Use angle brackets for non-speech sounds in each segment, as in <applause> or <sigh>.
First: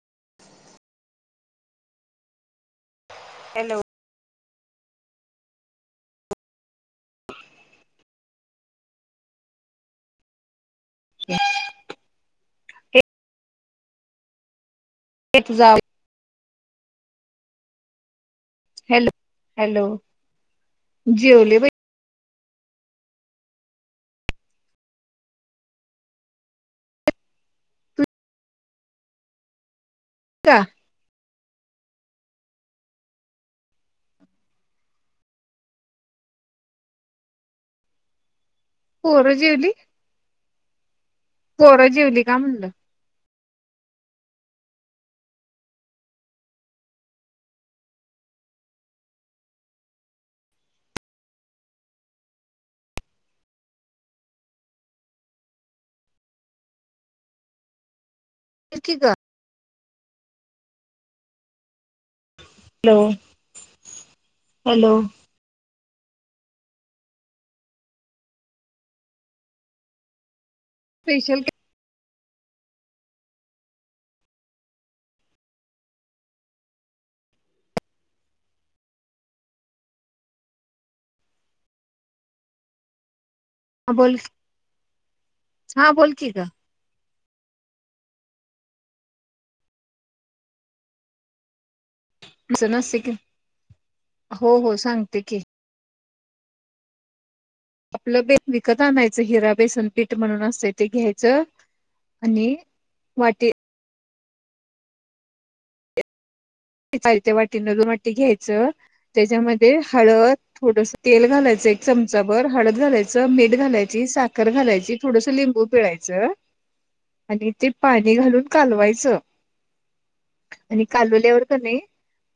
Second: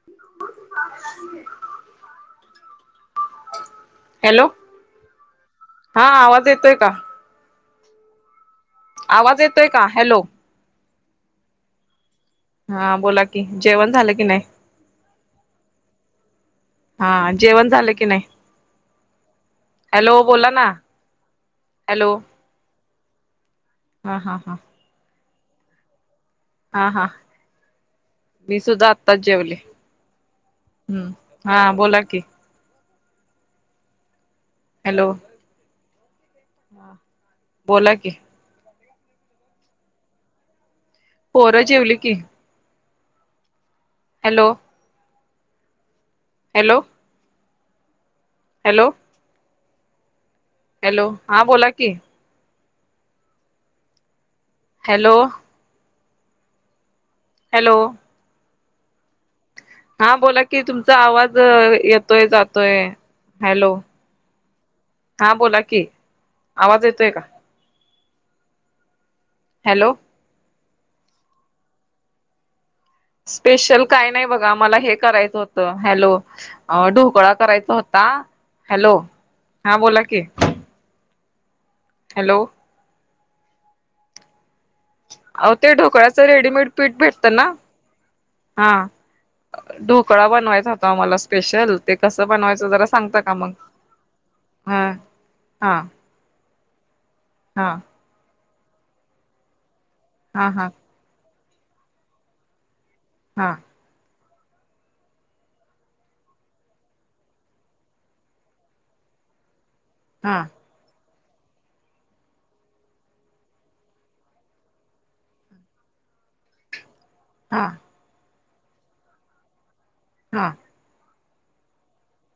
<unintelligible> Hello. Hello. हा आवाज येतोय का? ह <inaudible> आवाज येतोय का? हॅलो. अ् <inaudible> हा बोला की, जेवण झालं की नाही? ते तूझा आ हा जेवण झालं की नाही? हॅलो बोला ना. जेवली बाई हॅलो. हा-हा-हा. हा हा. मी सुद्धा आत्ताच जेवले. कत्ता <unintelligible> हम्म. हा बोला कि. हॅलो. हा बोला की. पोरं जेवली? पोरं जेवली का म्हणलं? हॅलो. हॅलो. हॅलो. हॅलो. हा बोला की. हॅलो. हॅलो. <unintelligible> फिकी का? हा बोला की, तुमचा आवाज येतोय जातो य. Hello hello. हॅलो. हा बोला कि, आवाज येतोय का? हॅलो. स्पेशल का स्पेशल काय नाही बघा. मला हे करायचं होत. हॅलो. अ ढोकळा करायचा होता. हॅलो. हा बोला की. हॅलो. ह बोल. अहो ते हा बोल ढोकळ्याचं की ग रेडीमेड पीठ भेटत ना? हा. ढोकळा बनवायचा होता ओ मला स्पेशल. ते कसं बनवायचं असं जरा नसते की सांगता का मग? हो ह. हो सांगते की हां. हां. आपलं बे विकत आणायचं. हिरा बेसन पीठ म्हणून हा हा असतंय. ते घ्यायचं. आणि वाटी हा चालत्या वाटीं न दोन वाटी घ्यायचं. त्याच्यामध्ये हळद. हा थोडस तेल घालायचं एक चमचाभर. हळद घालायचं, मीठ घालायची, साखर घालायची, थोडसं लिंबू पिळायचं. <unintelligible> आणि ते पाणी घालून कालवायचं. हा, आणि कालवल्यावर का नाही.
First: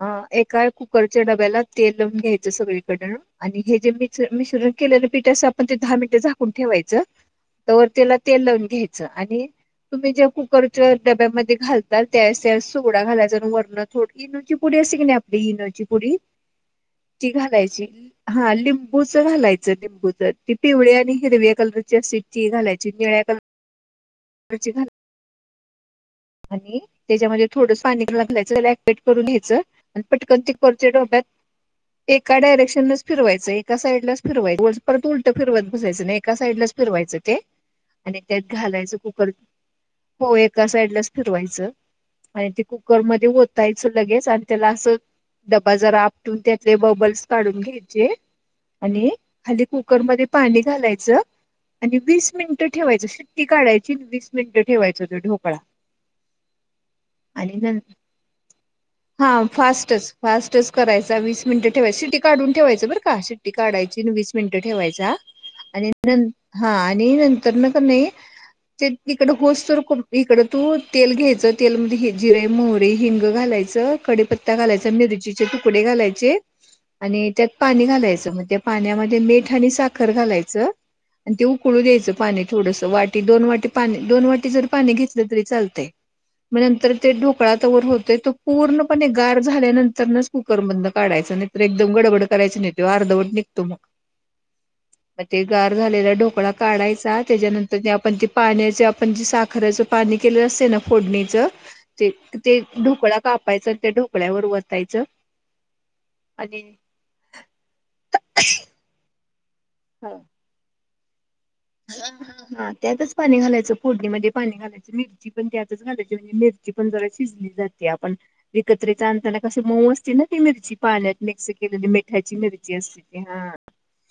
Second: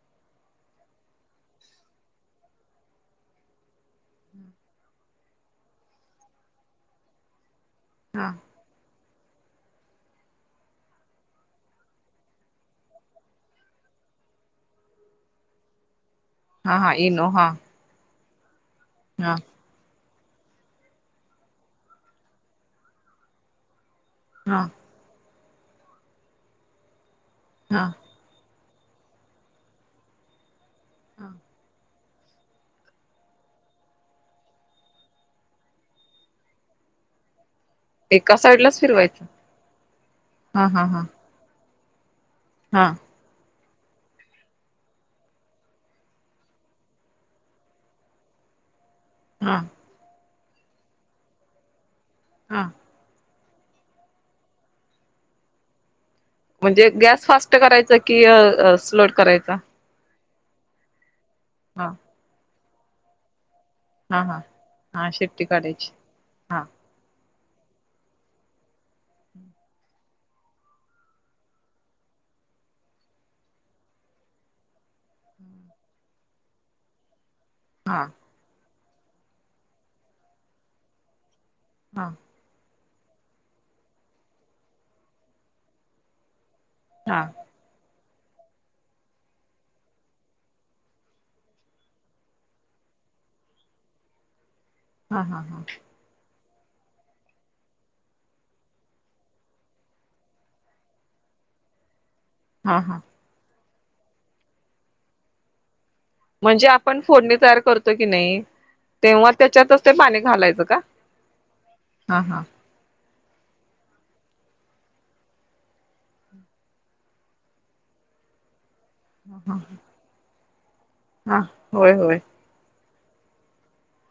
हा एका कुकरच्या डब्याला तेल लावून घ्यायचं सगळीकड. आणि हे जे मि मिश्रण केलेलं पीठाच आपण ते दहा मिनिटे झाकून ठेवायचं. तवर त्याला हा तेलय घ्यायचं. च आणि तुम्ही ज्या कुकरच्या डब्यामध्ये घालता त्या त्या सुगडा घालायचा वर्ण. थो इनोळची पुडी असे की नाही आपली इनोची पुडी हा हा इनो ती हा घालायची. हा लिंबूच हा घालाय. च लिंबूच ती पिवळ्या आणि हिरव कलरची असत्या ती घालायची निळ कलर. हा गची घाल. आणि त्याच्यामध्ये थोडस हा पा लागलायचं त्याला क्पेट करून घ्यायचं. आन पटकन कुकरच्या डब्यात. एका डायरेक्शनच फिरयचं एका साइडलाच फिरवायचं परत उलटं फिरवत बसायं नाही एका साइडला फिरवायचं ते. ह <inaudible> आणि त्यात घालायचं कुकर हो हा एका हा साईडला. हा फिरवायचं आणि ते हा कुकरमध्ये ओत. तायच लगेच आणि त्याला असं डबा जरा आपटून त्यातले बबल्स काढून घ्यायचे. आणि हा खाली कुकरमध्ये पाणी घालायचं आणि वीस मिनट हा ठेवायचं शी ''--'' ती काढयची वीस मिनिटं ठेवायचं होतो ढोकळा. म्हणजे गॅस फास्ट आणि न करायचा की स्लोट हा करायचा. फास्टच फास्टच करायचा वीस मिनट हा ठेवाय शिटी काढून ठेवायं बर का. शेट्टी काढायची हा वीस हा मिनिटं हा ठेवायचा शेट्टी काढायची आणि. न हा आणि नंतर न का नाही ते इकड होस तर इकड तू. तेल घ्यायचं तेलमध्ये जिरे मोहरीे हिंग घालायचं कडेपत्ता घालायचा मिरचीचे तुकडे घालायचे. चे, आणि त्यात पाणी हा घालायचं म्हण त्या पाण्यामध्ये मीठ आणि साखर घालायचं. आणि ते उकळू हा द्यायचं पाणी थोडंसं वाटी दोन वाटी पाणी दोन वाटी जर पाणी घेतलं तरी चालतं. तय मग नंतर ते हा हा ढोकळा तवर होते त. पूर्णपणे गार झाल्यानंतरच कुकरमध काढायं नाहीतर एकदम गडबड करायचं नाही ते अर्धवट. तुमक. <inaudible> मग ते हा गार झालेला ढोकळा. काढायचा त्याच्यानंतर आपण ते पाण्याचे आपण ज साखरच पाणी केलं अस. त्याला फोडणीच ते ते हा हा ढोकळा कापायचं आणि त्या ढोकळ्यावर वतायचं. आणि म्हणजे आपण फोडणी तयार करतो की नाही तेव्हा त्याच्यात. ते पाणी घालायचं का. हा हा, त्यातच पाणी घालायचं फोडणीमध्ये पाणी घालायचं. मिरची पण त्यातच घालायची म्हणजे मिरची पण जरा शिजली जाते आपण. विकत्रचा आणताना ह क मऊ असते ना ती मिरची. पाण्यात हा मिक्स केले होय होय मिठाची मिरची असते त हा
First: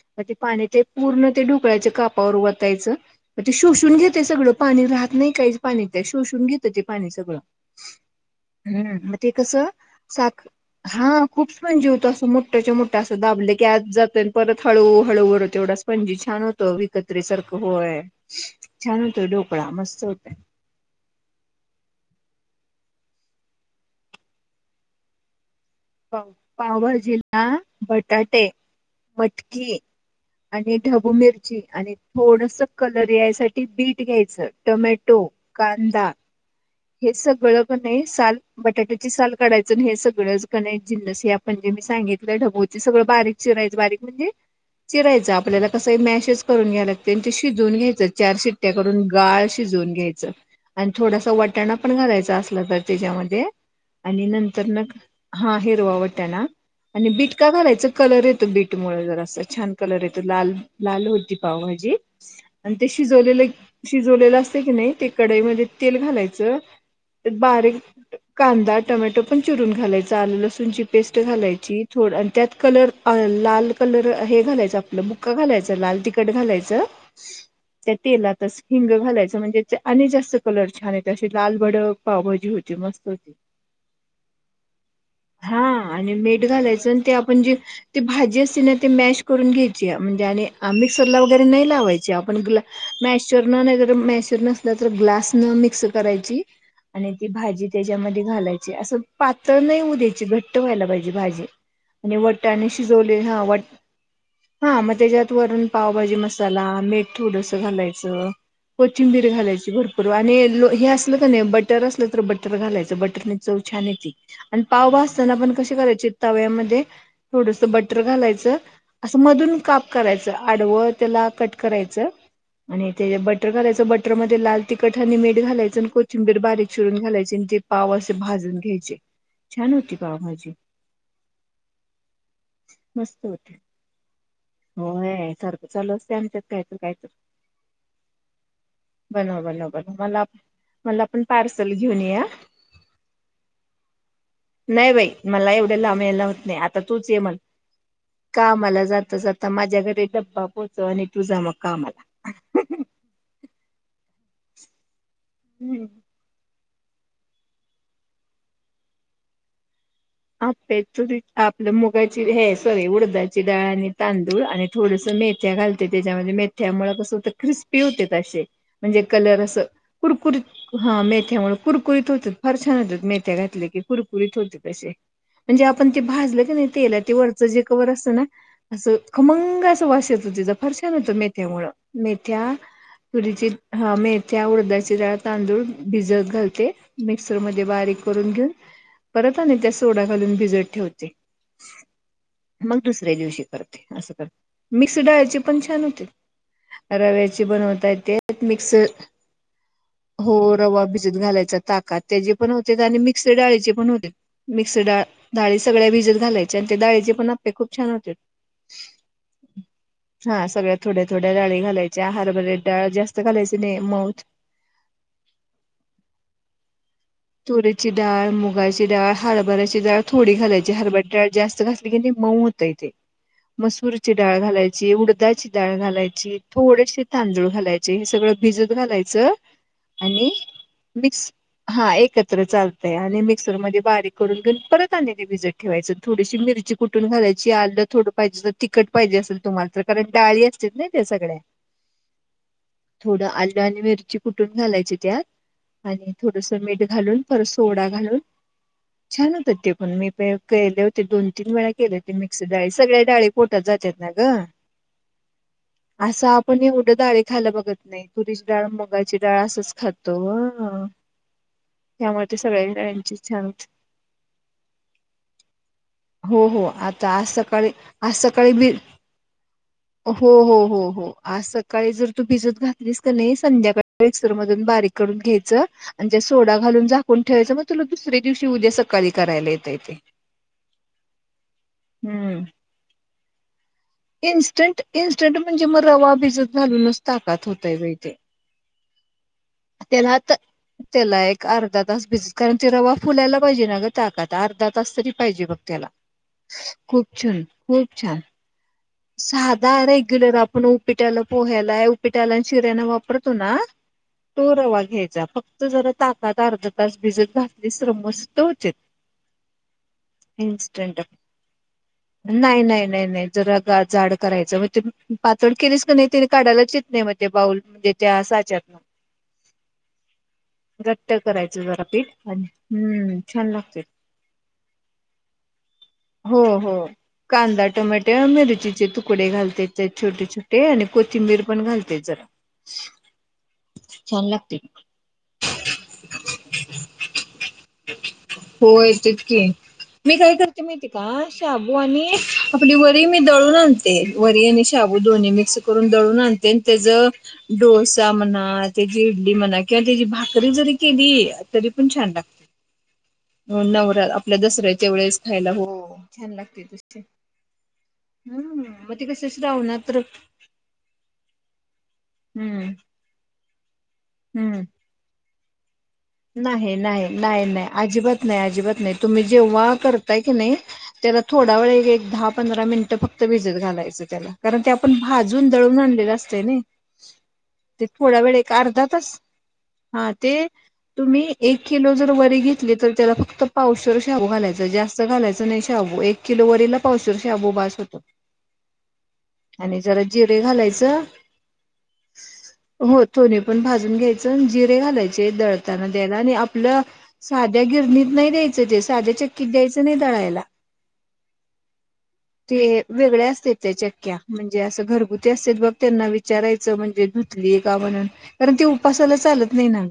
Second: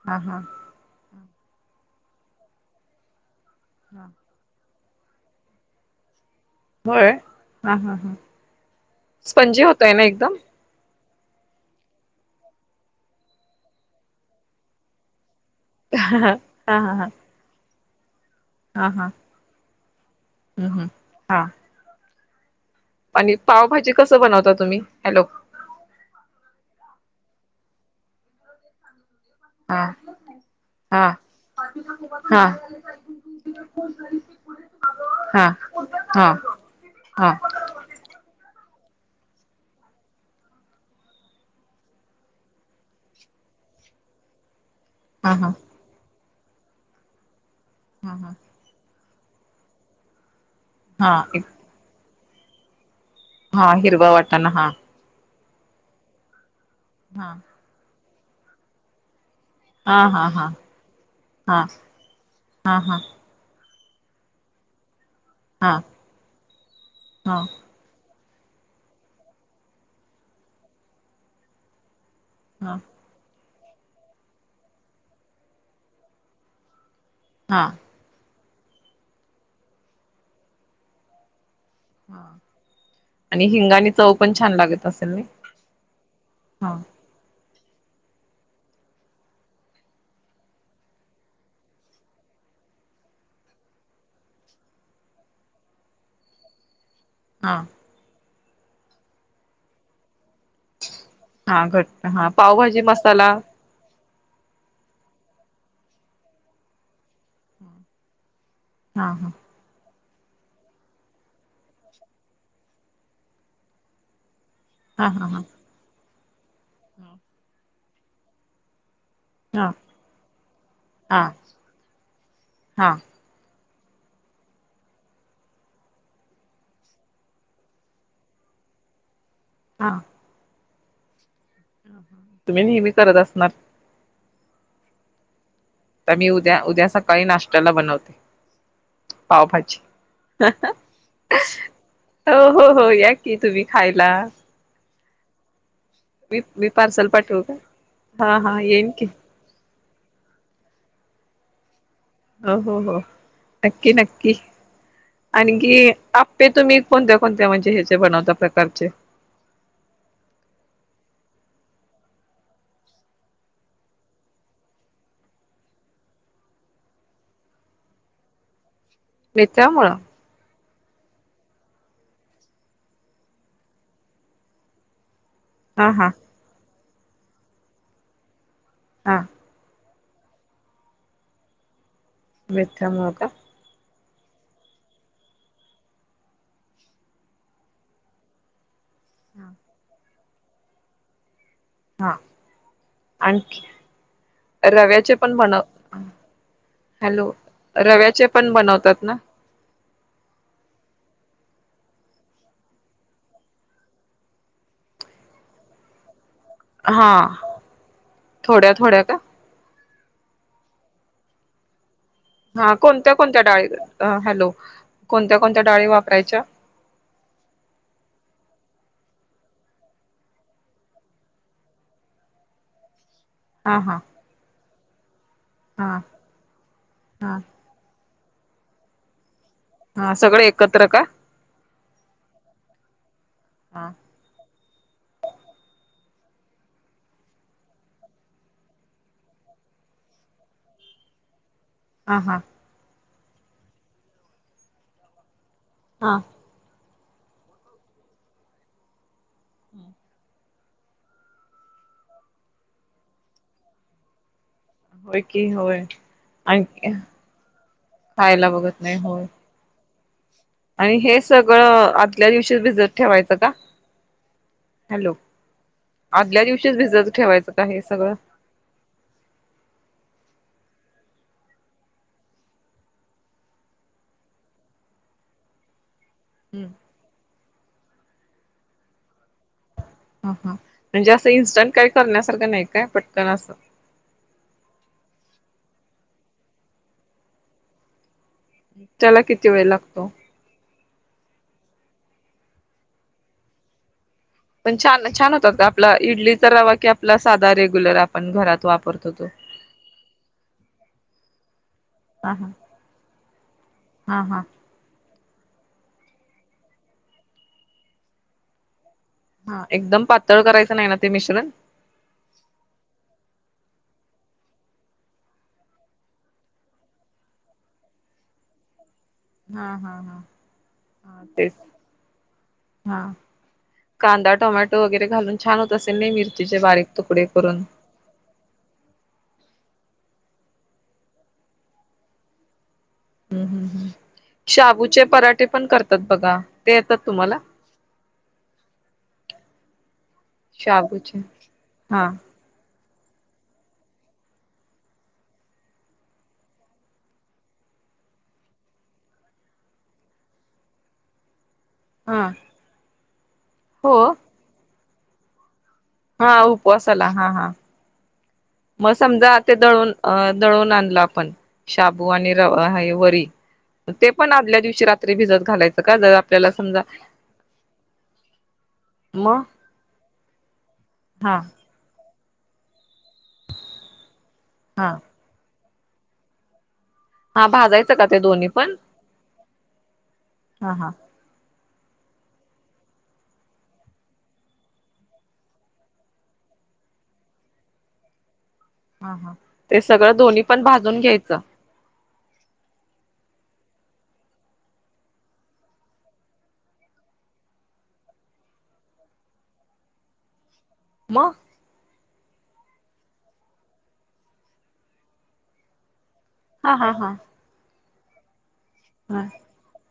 हा मग ते हा पाण्याचे. पूर्ण ते ढुकळायचं कापावर वायचं म ते शोषून घेतय सगळं. पाणी राहत नाही काही पाणी ते शोषून घेत. ते त्या होय पाणी सगळं हा हा हा हम् मग ते स्पंजी कसं होतय ना एकदम साख''--'' हा खूपच स्पंजी होतं असं मोठ्याच्या मोठ्या असं दाबले की आत जात परत हळूू हळू. तेवढाच पणजी हा छान होतो हा हा विकत्रेसारखं होय छान होतंय ढोकळा मस्त होतय. हम्म हम्म हा! आणि पावभाजी कसं बनवता तुम्ही? हॅलो! पाव पावभाजीला बटाटे, मटकी, हा आणि हा ढबू मिरची आणि हा हा थोडस कलर यायसाठी बीट घ्यायचं टोमॅटो, हा कांदा हा हे हा सगळकन‌इ साल बटाट्याची साल काढायचं हे सगळंच कन‌ई जिनसी आपण जे मी सांगितलं ढबोची सगळं बारीक चिरायचं बारीक म्हणजे, चिरायचं हा आपल्याला कसं मॅशच करून घ्या लागते, ते शिजून घ्यायच हा हा चारशिट त्या करून गाळ शिजवून घ्यायचं आणि हा थोडासा एक वटाणा पण घालायचा असलं तर त्याच्यामध्ये. ते हा हिरवा आणि वाटाणा नंतर हा नग हा हिरवा वटाणा आणि हा बीट का घालायचं कलर येतो बीटमुळे जरासं. छान कलर हा येतो हा हा लाल लाल होती हा पावभाजी आणि हा त्या हा शिजोवलेलं. शिजवलेलं असत की नाही ते कडईमध्ये हा तेल घालायचं हा बारी कांदा टोमॅटो पण चिरून घालायचा आल लसूणची पेस्ट घालायची थोड त्यात कलर लाल कलर हे घालायचं आपलं बुक्का घालायचं लाल तिखट घालायचं. हा. त्या तेलातच हिंग घालायचं म्हणजे आणि जास्त कलर छान येत असे लालभडक. आणि हिंगा आणि चव पण छान लागत असेल ना. हा आणि मीठ घालायचं आणि ते आपण जे, ते भाजी असते ना ते मॅश करून घ्यायची आहे, म्हणजे आणि मिक्सरला वगैरे नाही लावायची आपण गुला मॅशूर न नाहीतर मॅशूर नसला तर ग्लास न मिक्स करायची आणि ती हा भाजी त्याच्यामध्ये घालायची असं पातळ नाही होऊ द्यायची घट घट्ट व्हायला पाहिजे भाजी हा घट आणि हा वटाने पावभाजी शिजवले मसाला हा‌. हा मग त्याच्यात वरून पावभाजी मसाला मीठ थोडस घालायचं. हा कोथिंचिंभीर हा घालायची भरपूर आणि हे असलं का नाही बटर असलं तर बटर घालायचं बटरने चव छान येते. आणि पाव हा हा भजताना हा आपण कसे करायचे तव्यामध्ये थोडस बटर घालायचं. असं मधून हा काप करायचं आडवं हा त्याला कट करायचं हा आणि त्या बट बटर घालायच बटरमध्ये लाल तिखट आणि मीठ घाला जायचं कोचिबीर बारीक चिरून घालायची ते पाव असे भाजून घ्यायचे. छान होती हा पावभाजी. तुम्ही नेहमी करत मस्त असणार होते, होय तर तर मी उद्या उद्या सकाळी नाश्त्याला बनवते बनव बनव पावभाजी. बनव मला मला पण पार्सल घेऊन ये हा हो हो हो या की तुम्ही खायला. नाही बाई मला एवढे लाब यायला मी होत नाही, मी आता पार्सल तूच ये मण पाठवू का हा का हा मला येईन की जात जात आता माझ्या घरी डबा पोहोचव आणि तू जा मग कामला. हो हो हो नक्की नक्की आणखी आप ते तुम्ही कोणत्या कोणत्या म्हणजे ह्याचे बनवत प्रकारचे? आप त आपलं मुगाची हे सॉरी उडदाची डाळ आणि तांदूळ आणि थोडस मेथ्या घालते त्याच्यामध्ये मेथ्यामुळे कसं होत क्रिस्पी होते असे म्हणजे कलर असं मेथ्यामुळ कुरकुरीत हा मेथ्यामुळे कुरकुरीत होत्यात. फार छान होतात मेथ्या घातले की कुरकुरीत होते असे. म्हणजे आपण हा ते हा भाजलं की नाही तेला ते वरचं जे कवर असत ना. असं हा खमंग अस वास येत हो तिचा फार छान होतं मेथ्यामुळ मेथ त्या मेथ्यामुळ का तुरीची मेथ्या उडदाची डाळ तांदूळ भिजत घालते. मिक्सरमध्ये बारीक करून घेऊन, परत आणि त्या सोडा घालून भिजत ठेवते. हा. मग दुसऱ्या दिवशी आणखी करते. असं करते. मिक्स रव्याचे डाळीची पण छान बनव होते. हॅलो रव्याची बनवता येते रव्याचे पण मिक्स- बनवतात ना हो. रवा भिजत घालायचा ताकात. त्याचे पण होते आणि मिक्स डाळीचे पण होते. मिक्स डाळ. डाळी सगळ्या भिजत घालायच्या आणि ते हा डाळीचे पण आप्पे खूप छान होत्यात. थोड्या थोड्या का हा. सगळ्या थोड्या थोड्या डाळी घालायच्या हार हा. कोणत्या कोणत्या डाळी? हॅलो. कोणत्या कोणत्या डाळी वापरायच्या? तुरीची डाळ, मुगाची डाळ, हरभऱ्याची डाळ थोडी घालायची. हरभऱ्याची डाळ जास्त घा- -तली मग मऊ होतय ते. ह मसूरीची डाळ घालायची. उडदाची डाळ हा घालायची. थोडेसे हा तांदूळ घालायचे. हे सगळं भिजत घालायचं- हा आणि सगळे एकत्र का मिक्स. हा. एकत्र चालतय आणि मिक्सरमध्ये हा बारीक- करून ते परत आणि ते भिजत ठेवायंच. थोडीशी मिरची कुटून घालायची. आलं थोडं पाहिजे- तिखट पाहिजे असेल तुम्हाला तर. कारण डाळी असत्यात ना त्या सगळ्या. हा हा. थोडं आल आणि मिरची कुटून घालायची त्यात. आणि हा थोडंसं मीठ- घालून. परत सोडा घालून. छान होतात ते पण. मी प- केले होते. दोन तीन वेळा केले होते. मिक्स डाळी सगळ्या डाळी पोटात जात्यात ना ग? होय की होय असं आपण आणखी एवढ्या डाळी खायला बघत नाही. तुरीची खायला डाळ, बघत नाही मुगाची होय डाळ असंच खात- तो. आणि हेच- सगळं आदल्या दिवशी भिजत डाळींची ठेवायचं छान का? होते. हॅलो. आदल्या दिवशीच भिजत ठेवायचं का हे सगळं? काही भी. हो. हो. हो. हो. आज सकाळी जर तू भिजत घातलीस का नाही? संध्याकाळी मिक्सर मधून बारीक- करून घ्यायच आणि ते सोडा- ह घालून झाकून ठेवायचं. मग तुला दुसऱ्या दिवशी उद्या सकाळी करायला येतय ते. ह. हा. म्हणजे असं इन्स्टंट काही हम्म करण्यासारखं नाही काय? पटकन असं. इन्स्टंट. इन्स्टंट म्हणजे मग रवा भिजत घालूनच ताकात होतय बाई ते. त्याला किती वेळ लागतो? त्याला आता त्याला एक अर्धा तास भिजत-कारण ते रवा फुलायला पाहिजे ना ग? ताकात. अर्धा पण तास छान तरी छान पाहिजे होतात बघ का त्याला. आपला इडलीचा रवा की खूप आपला छान. साधा रेग्युलर खूप छान. आपण घरात वापरतो तो साधा रेग्युलर. आपण उप्पीटाला, पोह्याला हे हा उप्पीटाला आणि हा शिऱ्याला वापरतो ना? हा हा तो रवा घ्यायचा. फक्त जरा ताकात अर्धा तास भिजत घातलीस तर मस्त होत्यात. हा. एकदम पातळ करायचं नाही ना ते मिश्रण? नाही. नाही. नाही. नाही. जरा ग जाड करायचं. मग ते पातळ केलीस का नाही तिने काढायलाच येत नाही म. ते बाऊल म्हणजे त्या साच्यातन. हा. हा. हा. घट्ट हा तेच करायचं जरा पीठ आणि हा हम्म छान लागत. कांदा, टोमॅटो वगैरे घालून छान होत असेल नाही? हो मिरचीचे हो बारीक तुकडे करून. कांदा टोमॅटे मिरचीचे तुकडे घालते छोटे छोटे आणि कोथिंबीर पण घालते जरा. हम्म. हम्म. हम्. छान लागते शाबूचे पराठे पण करतात बघा ते येतात तुम्हाला? होय तेच की. मी काय करते माहितीये शाबूचे का शाबू हा आणि आपली वरी मी दळून आणते. वरी आणि शाबू दोन्ही मिक्स करून दळून आणते‌ आणि त्याच डोसा म्हणा त्याची इडली म्हणा, किंवा त्याची भाकरी जरी केली तरी पण छान हा लागते. नवरा हो आपल्या दसऱ्याच्या वेळेस खायला. हो हा छान लागते तशी उपवासला, हा हा हम्म मग कसं समजा ते श्रावणात दळून तर दळून आणल आपण शाबू आणि रवा हम्म हे वरी. ते पण हम्म आदल्या दिवशी रात्री भिजत घालायच का? ज नाही नाही नाही नाही अजिबात नाही. अजिबात नाही. तुम्ही मग जेव्हा करताय की नाही त्याला हा थोडा वेळ एक दहा पंधरा मिनिट फक्त भिजत घालायच त्याला. कारण ते हा आपण भाजून दळून आणलेल असत नही. हा ते भाजायचं का थोडा वेळ दोन्ही एक पण अर्धा तास हा ते हा हा तुम्ही एक किलो जर वरी घेतली तर त्याला फक्त पावशेर शाबू घालायच. जास्त घालायच नाही शाबू. एक किलो वरीला पावशर शाबू बास होतो. हा हा ते आणि जरा सगळ जिरे दोन्ही पण भाजून घालायचं घ्यायच. हो थोनी पण भाजून घ्यायच. आणि जिरे घालायचे दळ दळतांना द्यायला, आणि आपल साध्या गिरणीत नाही द्यायच ते. साध्या चक्कीत द्यायच नाही दळायला. मग ते वेगळ्या असत्यात त्या चक्क्या. म्हणजे अस घरगुती असते बघ त्यांना विचारायच हा हा हा म्हणजे का म्हणून, कारण ते उपासाला हा हा चालत नाही ना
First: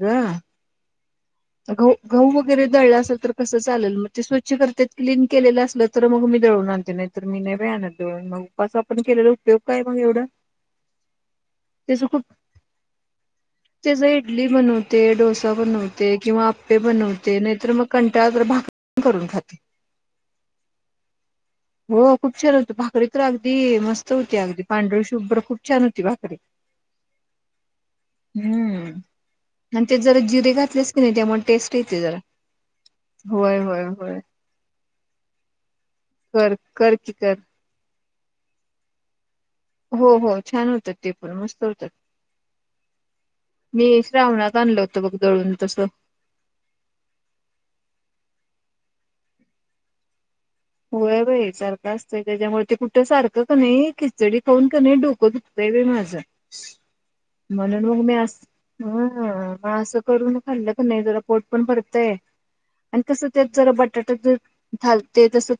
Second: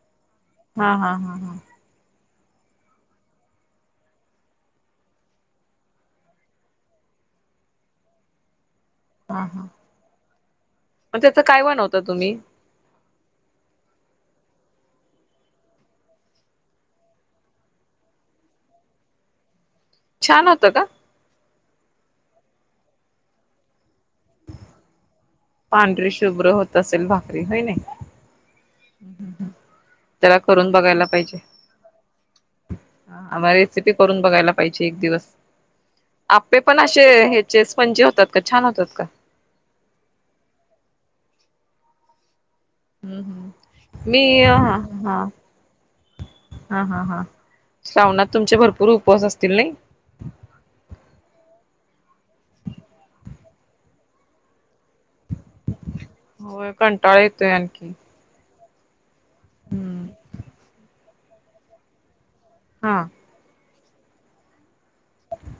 हा हा हा ग. गहू वगैरे दळल असेल तर कस चालेल. मग ते स्वच्छ करत्यात. क्लीन केलेल असल तर मग मी दळून आणते. नाही तर मी नइ बई आणत दळून मऊ. उपवास आपण केलेला उपयोग काय मग एवढ. मग त्याचं काय बनवता त्याच खूप तुम्ही <inaudible> त्याज इडली बनवते. डोसा बनवते‌. किंवा आप्पे बनवते. नाहीतर मग कंटाळात तर भाक करून खाते. छान होत का? हो खूप छान होत. भाकरी तर अगदी मस्त होती अगदी पांढरी शुभ्र. कुर पांढरी शुभ्र होत असेल भाकरी होय नी. हम्म. आणि त्यात जरा त्याला जिरे करून घातलेस की नाही त्यामुळे टेस्ट येते जरा. आम्हा होय होय रेसिपी होय. करून बघायला पाहिजे एक दिवस. कर आप्पे पण कर असे की कर ह्याचे स्पंजी होतात का? छान होतात का? हो हो छान होतात ते पण मस्त होतात. हम्म मी हम्म हा श्रावणात आणल होत बघ हा दळून तस. हा हा हा श्रावणात तुमचे भरपूर उपवास असतील नाही. होय बाई सारख असतय त्याज्यामुळ ते कुठ सारख कनय खिचडी खाऊन कनय डोक दुखतय बाई माझ. होय कंटाळा येतोय म्हणून आणखी मग मी अस ह मग अस हम्म करून खाल्ल कनय म जरा पोट पण भरतय. हा आणि कस त्यात जरा बटाटे घालते. ते तस